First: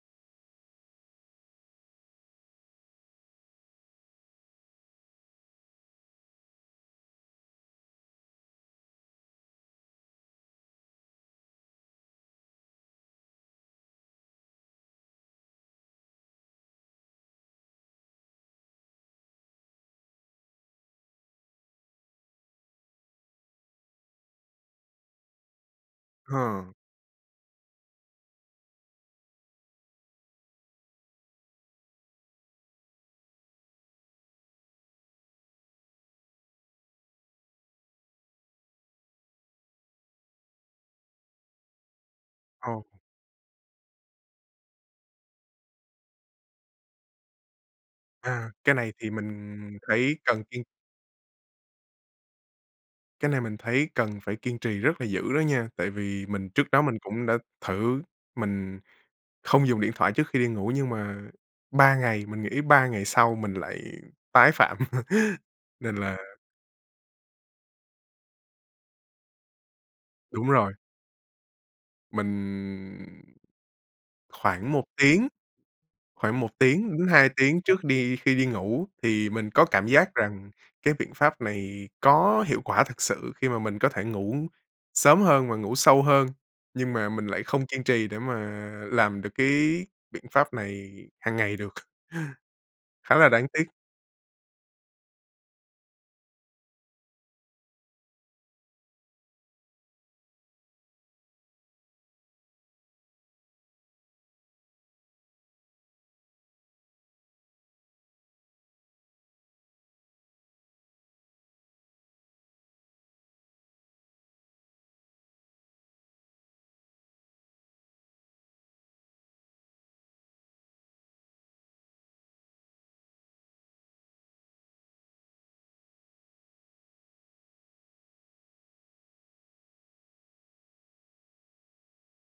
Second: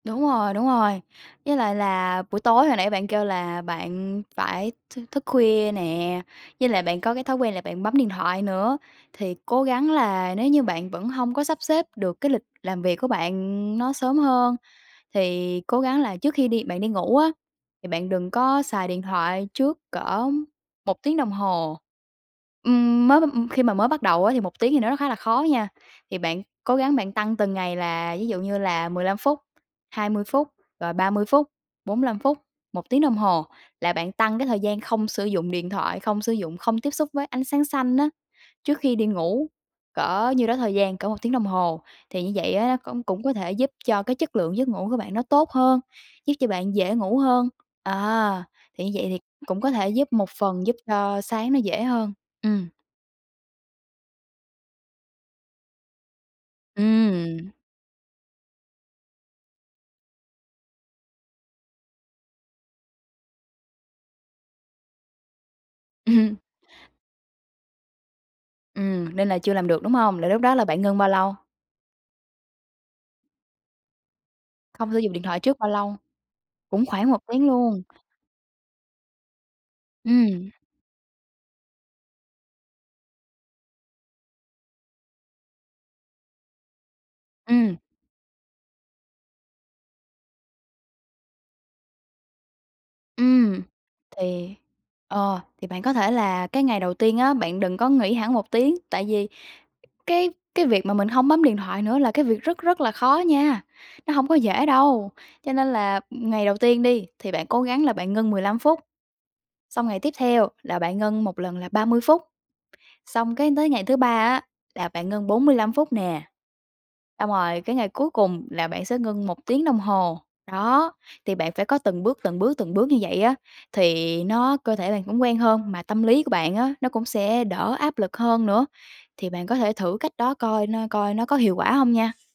Đúng rồi, đúng rồi. Với lại là buổi tối hồi nãy bạn kêu là bạn phải thư thức khuya nè, với lại bạn có cái thói quen là bạn bấm điện thoại nữa, thì cố gắng là nếu như bạn vẫn hông có sắp xếp được cái lịch làm việc của bạn nó sớm hơn, thì cố gắng là trước khi đi bạn đi ngủ á, thì bạn đừng có xài điện thoại trước cỡ 1 tiếng đồng hồ. Ừm, mới m khi mà mới bắt đầu á, thì 1 tiếng thì nó khá là khó nha, thì bạn Hờ. cố gắng bạn tăng từng ngày, là ví dụ như là: 15 phút, 20 phút, rồi 30 phút, 45 phút, 1 tiếng đồng hồ. Là bạn tăng cái thời gian không sử dụng điện thoại, không sử dụng, không tiếp xúc với ánh sáng xanh á, trước khi đi ngủ cỡ nhiêu đó thời gian, cỡ 1 tiếng đồng hồ. Thì như vậy á, nó Ờ. công cũng có thể giúp cho cái chất lượng giấc ngủ của bạn nó tốt hơn, giúp cho bạn dễ ngủ hơn. À, À, cái thì như này vậy thì thì mình cũng có thể giúp thấy một cần kiên phần giúp cho sáng nó dễ hơn. Ừm. Cái này mình thấy cần phải kiên trì rất là dữ đó nha, tại vì mình trước đó mình cũng đã Ừm. thử mình không dùng điện thoại trước khi đi ngủ, nhưng mà 3 ngày mình nghĩ 3 ngày sau mình lại tái phạm. Nên là Ừm. Ừm, nên là chưa làm được, đúng hông? Là lúc Đúng đó là rồi. bạn ngưng bao lâu? Mình khoảng 1 Không sử dụng điện tiếng thoại trước bao lâu? khoảng 1 Cũng tiếng đến khoảng 1 2 tiếng tiếng luôn. trước đi khi đi ngủ, thì mình có cảm giác rằng Ừm. cái biện pháp này có hiệu quả thực sự khi mà mình có thể ngủ sớm hơn và ngủ sâu hơn, nhưng mà mình lại không Ừm. kiên trì để mà làm được cái biện pháp này hàng ngày được. Khá là đáng Ừm, tiếc! thì ờ, thì bạn có thể là cái ngày đầu tiên á, bạn đừng có nghỉ hẳn 1 tiếng. Tại vì cái cái việc mà mình hông bấm điện thoại nữa là cái việc rất rất là khó nha, nó hông có dễ đâu. Cho nên là ngày đầu tiên đi, thì bạn cố gắng là bạn ngưng 15 phút; xong ngày tiếp theo là bạn ngưng 1 lần là 30 phút; xong cái tới ngày thứ 3 á là bạn ngưng 45 phút nè; xong rồi cái ngày cuối cùng là bạn sẽ ngưng 1 tiếng đồng hồ. Đó, thì bạn phải có từng bước, từng bước, từng bước như vậy á, thì nó cơ thể bạn cũng quen hơn, mà tâm lý của bạn á, nó cũng sẽ đỡ áp lực hơn nữa. Thì bạn có thể thử cách đó coi nó coi nó có hiệu quả không nha.